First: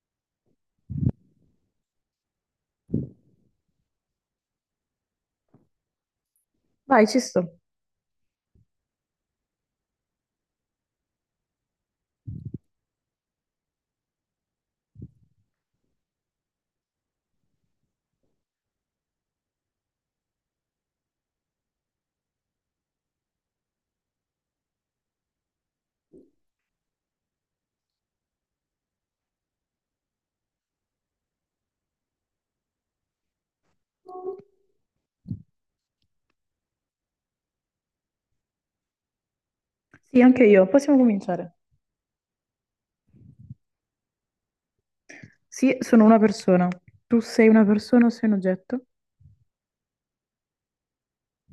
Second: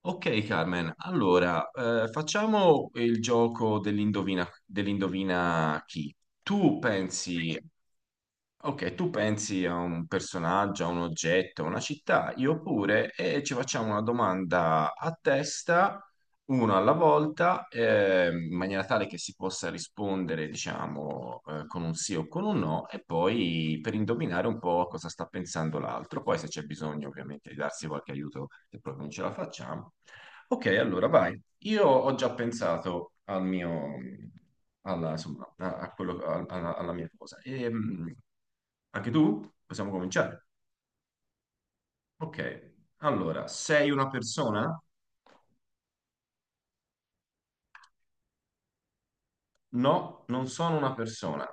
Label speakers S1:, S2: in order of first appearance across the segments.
S1: Ok, Carmen, allora facciamo il gioco dell'indovina chi. Tu
S2: Vai, ci
S1: pensi,
S2: sto.
S1: ok, tu pensi a un personaggio, a un oggetto, a una città, io pure, e ci facciamo una domanda a testa, uno alla volta, in maniera tale che si possa rispondere, diciamo, con un sì o con un no, e poi per indovinare un po' cosa sta pensando l'altro. Poi se c'è bisogno, ovviamente, di darsi qualche aiuto, se proprio non ce la facciamo. Ok, allora vai. Io ho già pensato al mio, alla, insomma, a quello, alla mia cosa. E, anche tu? Possiamo
S2: Sì, anche
S1: cominciare?
S2: io. Possiamo cominciare.
S1: Ok, allora, sei una persona?
S2: Sì, sono una persona. Tu sei una persona o sei un oggetto?
S1: No, non sono una persona.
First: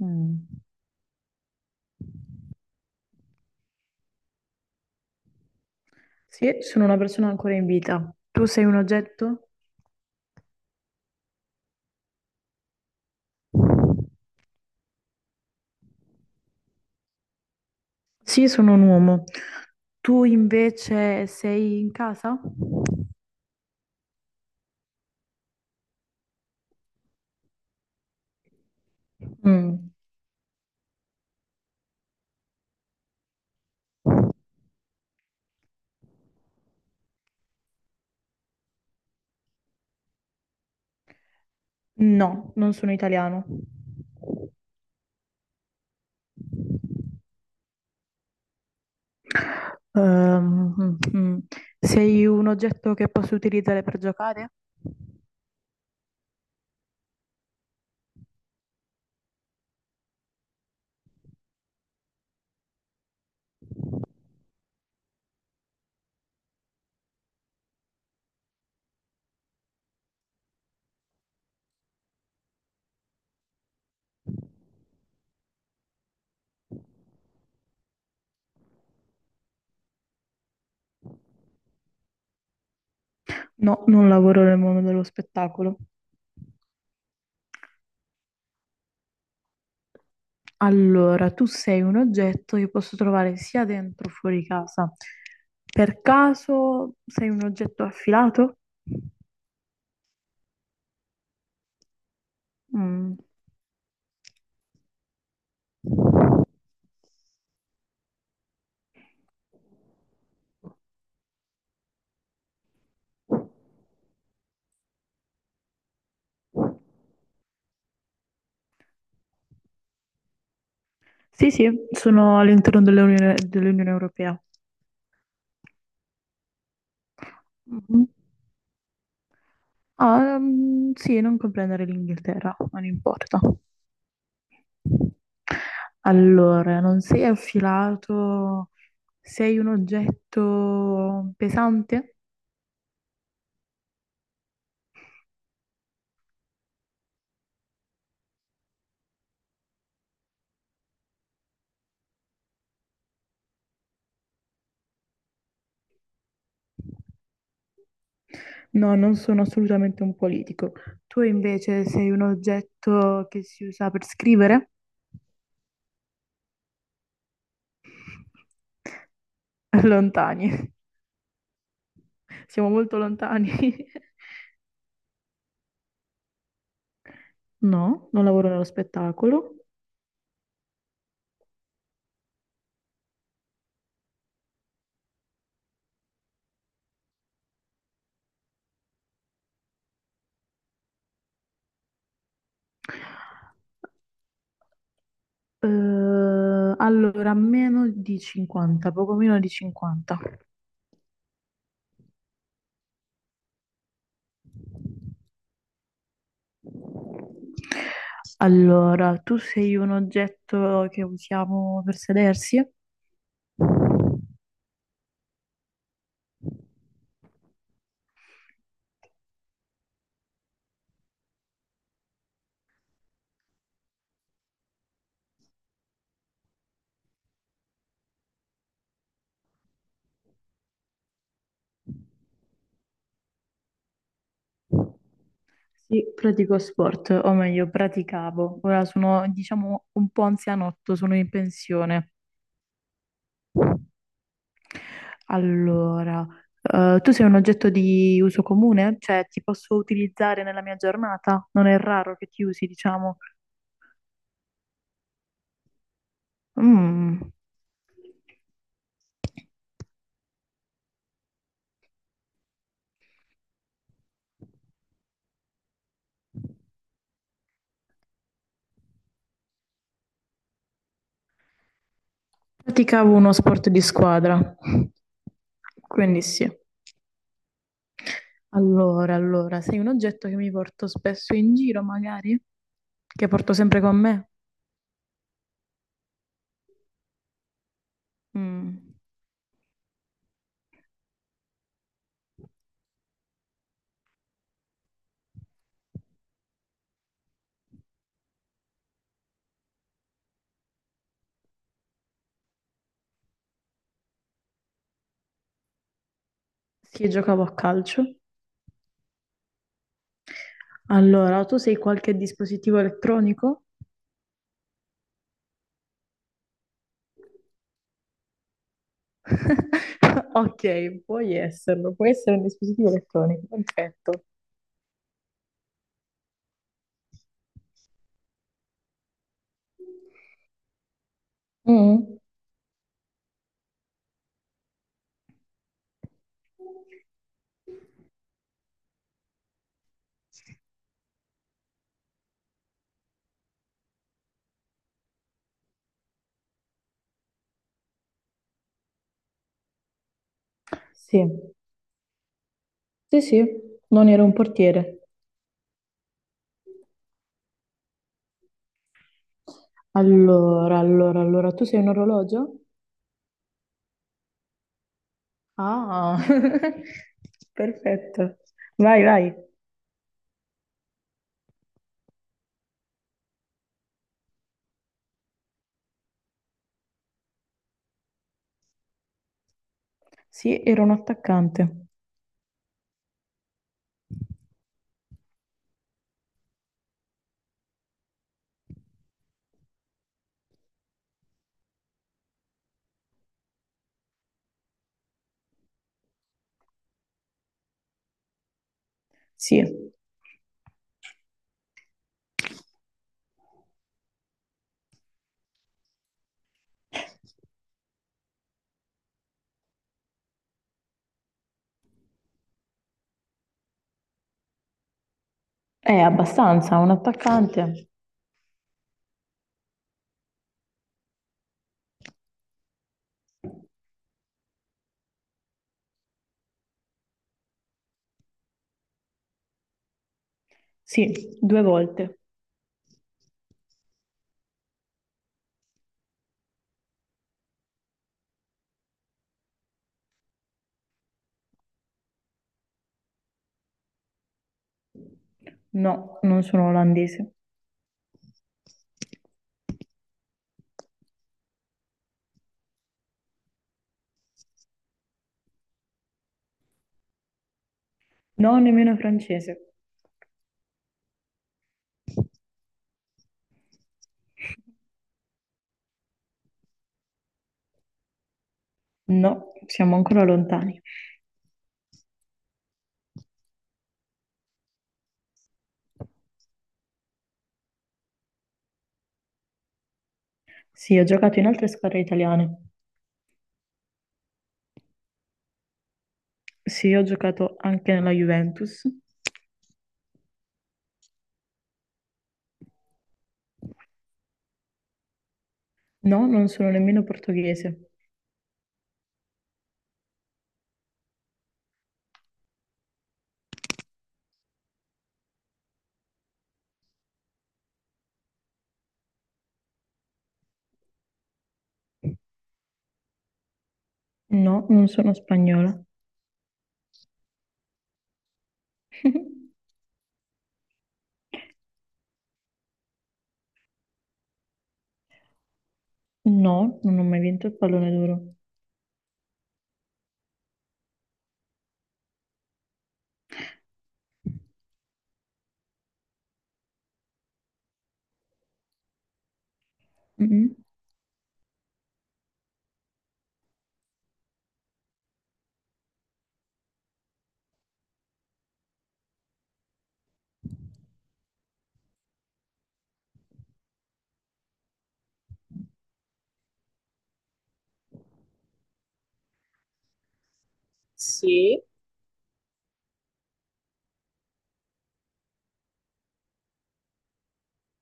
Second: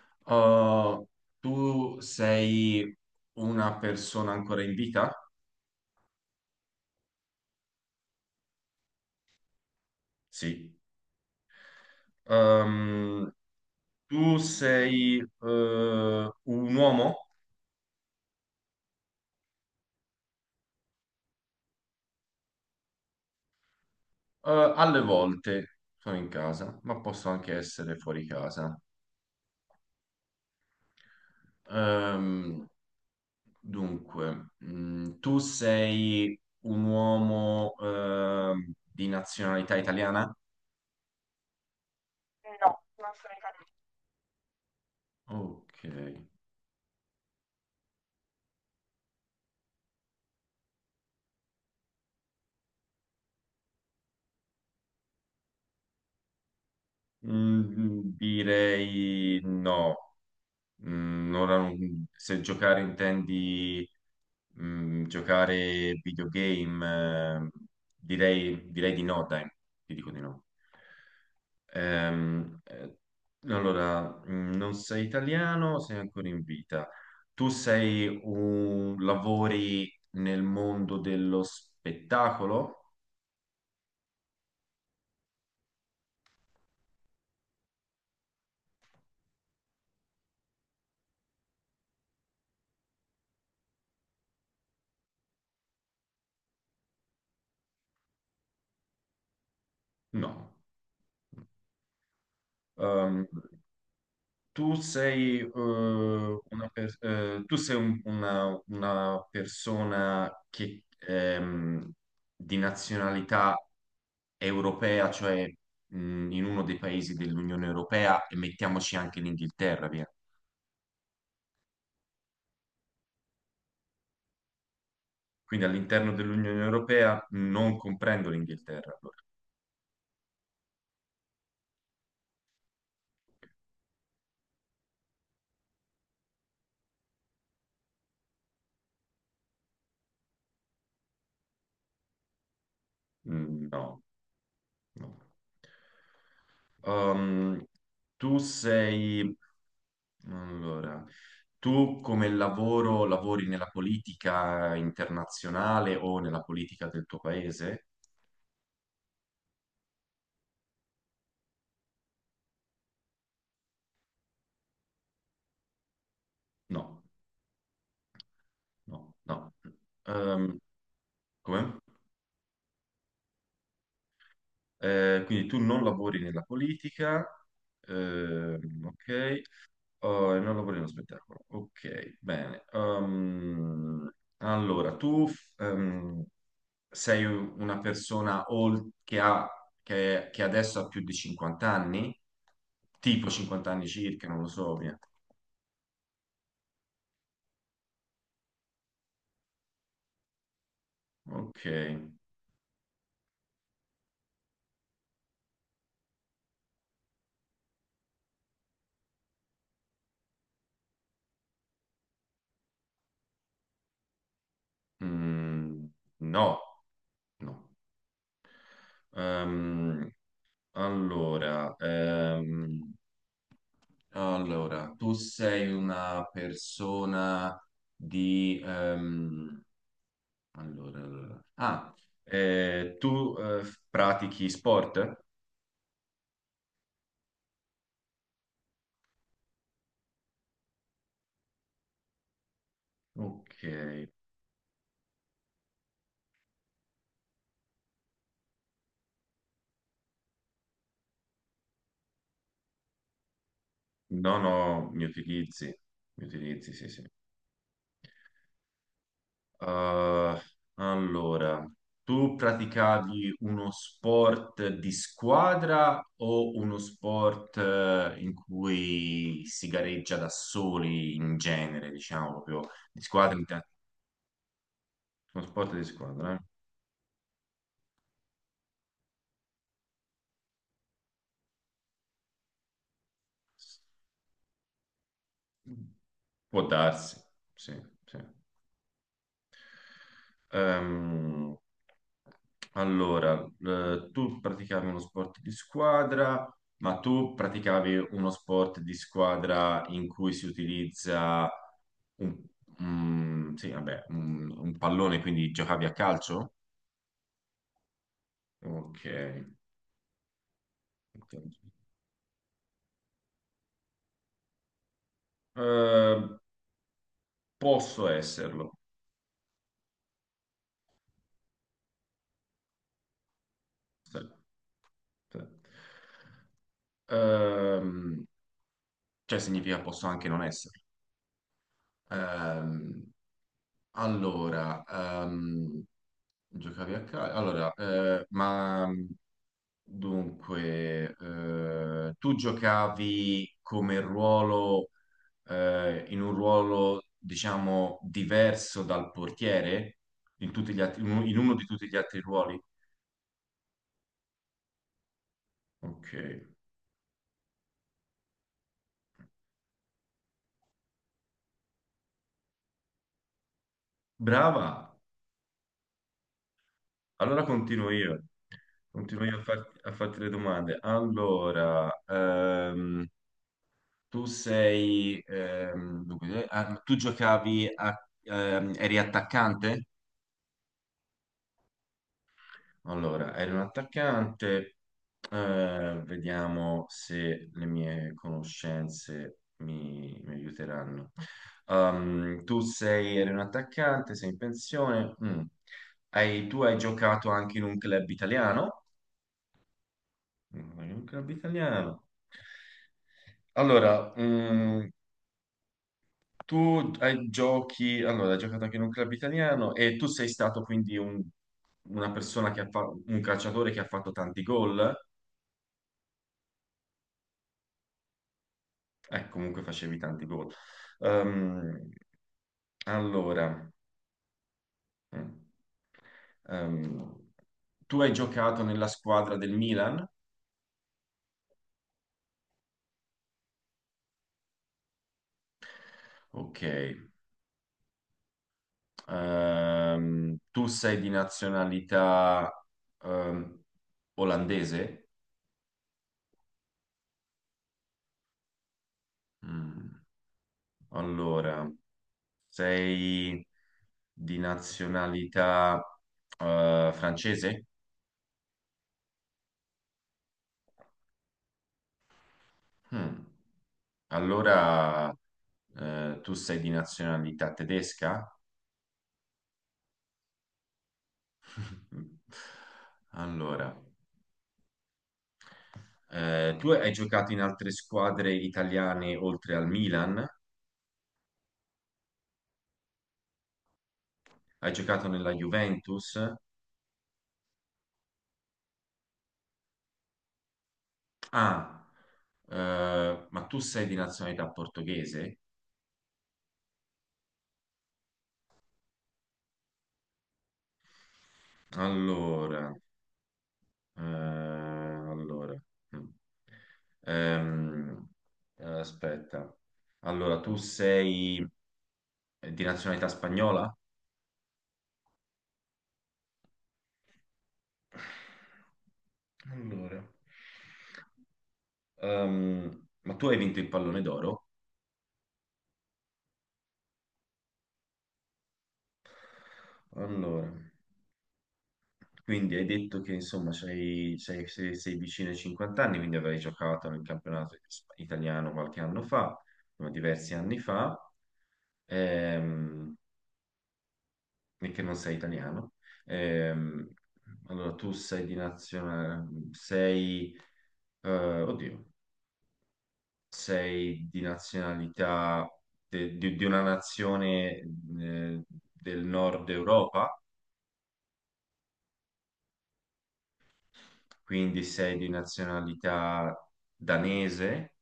S2: Mm.
S1: Uh, tu sei una persona ancora in vita?
S2: Sì, sono una persona ancora in vita. Tu sei un oggetto?
S1: Sì. Um, tu sei un uomo?
S2: Sì, sono un uomo. Tu invece sei in casa?
S1: Alle volte sono in casa, ma posso anche essere fuori casa.
S2: Mm.
S1: Ehm, dunque, mm, tu sei un uomo, di nazionalità italiana?
S2: No,
S1: No,
S2: non sono
S1: non sono
S2: italiano.
S1: italiana. Ok.
S2: Ehm, mm, mm. Sei un oggetto che posso utilizzare per giocare?
S1: Mm, direi no. Mm, ora non- se giocare intendi mm, giocare videogame, direi di no, dai, ti dico di no. Ehm, eh, allora, non sei italiano, sei ancora in vita. Lavori nel mondo dello spettacolo?
S2: No, non lavoro nel mondo dello spettacolo. Allora, tu sei un oggetto che posso trovare sia dentro che fuori casa. Per caso sei un oggetto affilato?
S1: No.
S2: Mm.
S1: Ehm, una persona che, di nazionalità europea, cioè, in uno dei paesi dell'Unione Europea, e mettiamoci anche l'Inghilterra, via.
S2: Sì, sì, sono all'interno dell'Unione Europea.
S1: Quindi all'interno dell'Unione Europea non
S2: Mhm.
S1: comprendo l'Inghilterra, allora.
S2: Ah, sì, non comprendere l'Inghilterra, non importa. Allora, non sei affilato, sei un oggetto pesante?
S1: Mm, no, no. Um, tu sei... Allora, tu come lavoro lavori nella politica internazionale o nella politica del tuo paese?
S2: No, non sono assolutamente un politico. Tu invece sei un oggetto che si usa per scrivere?
S1: No, no, no.
S2: Lontani.
S1: Um, come?
S2: Siamo molto lontani.
S1: Quindi tu non lavori nella politica,
S2: No, non lavoro nello
S1: ok.
S2: spettacolo.
S1: Oh, è un capolino spettacolo. Ok, bene. Allora, sei che ha, che adesso ha più di 50 anni? Tipo 50 anni circa, non lo so, via.
S2: Allora, meno di 50, poco meno di 50.
S1: Ok.
S2: Allora, tu sei un oggetto che usiamo per sedersi?
S1: Mm, no, no. Ehm, allora, ehm, allora, tu sei una persona di... Ah, tu pratichi sport?
S2: Sì, pratico sport, o meglio, praticavo. Ora sono, diciamo, un po' anzianotto, sono in pensione.
S1: Ok.
S2: Allora, tu sei un oggetto di uso comune? Cioè, ti posso utilizzare nella mia giornata? Non è raro che ti usi, diciamo.
S1: No, no, mi utilizzi. Mi utilizzi, sì, sì.
S2: Mm.
S1: Uh, allora, tu praticavi uno sport di squadra o uno sport in cui si gareggia da soli in genere, diciamo proprio di
S2: Praticavo uno
S1: squadra?
S2: sport di squadra,
S1: Uno sport di
S2: quindi
S1: squadra, eh?
S2: sì. Allora, allora, sei un oggetto che mi porto spesso in giro, magari? Che porto sempre con me?
S1: Può darsi, sì, sì.
S2: Mm.
S1: Ehm, allora, tu praticavi uno sport di squadra, ma tu praticavi uno sport di squadra in cui si utilizza un, mm, sì, vabbè, un pallone, quindi giocavi a calcio?
S2: Sì, giocavo a calcio.
S1: Ok. Ok.
S2: Allora, tu sei qualche dispositivo elettronico?
S1: Eh, posso esserlo.
S2: Ok, puoi esserlo, puoi essere un dispositivo elettronico,
S1: Sì,
S2: perfetto.
S1: sì. Ehm, cioè significa posso anche non esserlo.
S2: Mm.
S1: Ehm, Allora, ehm, giocavi a calcio? Allora, ma dunque, tu giocavi come ruolo, in un ruolo, diciamo, diverso dal portiere? In
S2: Sì,
S1: uno di tutti gli altri ruoli?
S2: sì, sì, non ero un portiere.
S1: Ok,
S2: Allora, allora, allora, tu sei un orologio?
S1: brava.
S2: Ah,
S1: Allora continuo io.
S2: perfetto. Vai,
S1: Continuo
S2: vai.
S1: io a, a farti le domande. Tu sei, dunque, ah, tu giocavi a, eri attaccante?
S2: Sì, ero un attaccante.
S1: Allora, eri un attaccante. Vediamo se le mie conoscenze mi aiuteranno. Eri un attaccante, sei in pensione. Mm. Tu hai giocato anche in un club italiano?
S2: Sì,
S1: Mm, in un club italiano. Allora, mm, Tu hai giocato anche in un club italiano e tu sei stato quindi una persona che ha fatto, un calciatore che ha fatto tanti gol?
S2: è abbastanza, un attaccante.
S1: Comunque facevi tanti gol. Ehm, allora, mm, ehm, tu hai giocato nella squadra del Milan?
S2: Sì, due volte.
S1: Ok. Tu sei di nazionalità, ehm, olandese?
S2: No, non sono olandese.
S1: Mm, allora. Sei di nazionalità francese?
S2: No, nemmeno francese.
S1: Hmm. Allora tu sei di nazionalità tedesca?
S2: No, siamo ancora lontani.
S1: Allora, tu hai giocato in altre squadre italiane oltre al Milan?
S2: Sì, ho giocato in altre squadre italiane.
S1: Hai giocato nella Juventus?
S2: Sì, ho giocato anche nella Juventus.
S1: Ah, ma tu sei di nazionalità portoghese?
S2: No, non sono nemmeno portoghese.
S1: Allora. Eh, allora, mm. Ehm, aspetta. Allora, tu sei di nazionalità spagnola?
S2: No, non sono spagnola.
S1: Allora. Ma tu hai vinto il pallone d'oro?
S2: No, non ho mai vinto il pallone d'oro.
S1: Allora, quindi hai detto che insomma sei vicino ai 50 anni, quindi avrai giocato nel campionato italiano qualche anno fa, no, diversi
S2: Mm-mm.
S1: anni fa. Ehm, e che non sei italiano. Ehm, allora, tu sei di nazionalità, sei, eh, oddio, sei di nazionalità di una nazione eh, del nord Europa,
S2: Sì.
S1: quindi sei di nazionalità danese,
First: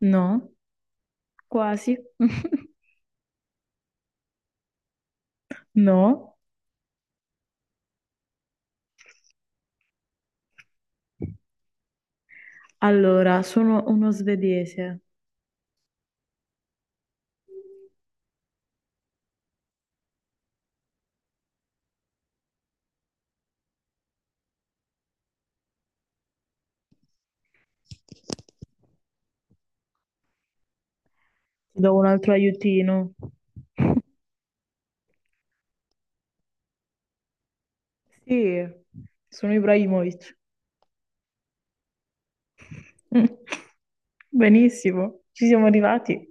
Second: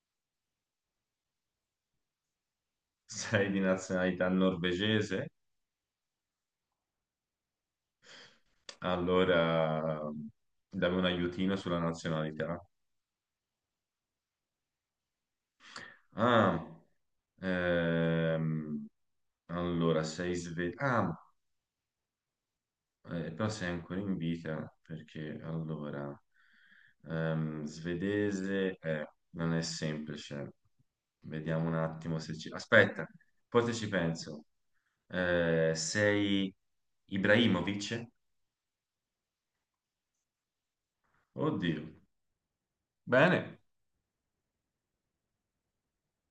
S2: No, quasi.
S1: sei di nazionalità norvegese,
S2: No.
S1: allora dammi un aiutino sulla nazionalità.
S2: Allora, sono uno svedese.
S1: Ah, ehm, allora sei svedese. Però sei ancora in vita perché allora svedese non è semplice. Vediamo un
S2: Ti do un
S1: attimo
S2: altro
S1: se ci...
S2: aiutino.
S1: Aspetta, poi te ci penso. Sei Ibrahimovic?
S2: Sì, sono Ibrahimovic.
S1: Oddio. Bene.
S2: Benissimo, ci siamo arrivati.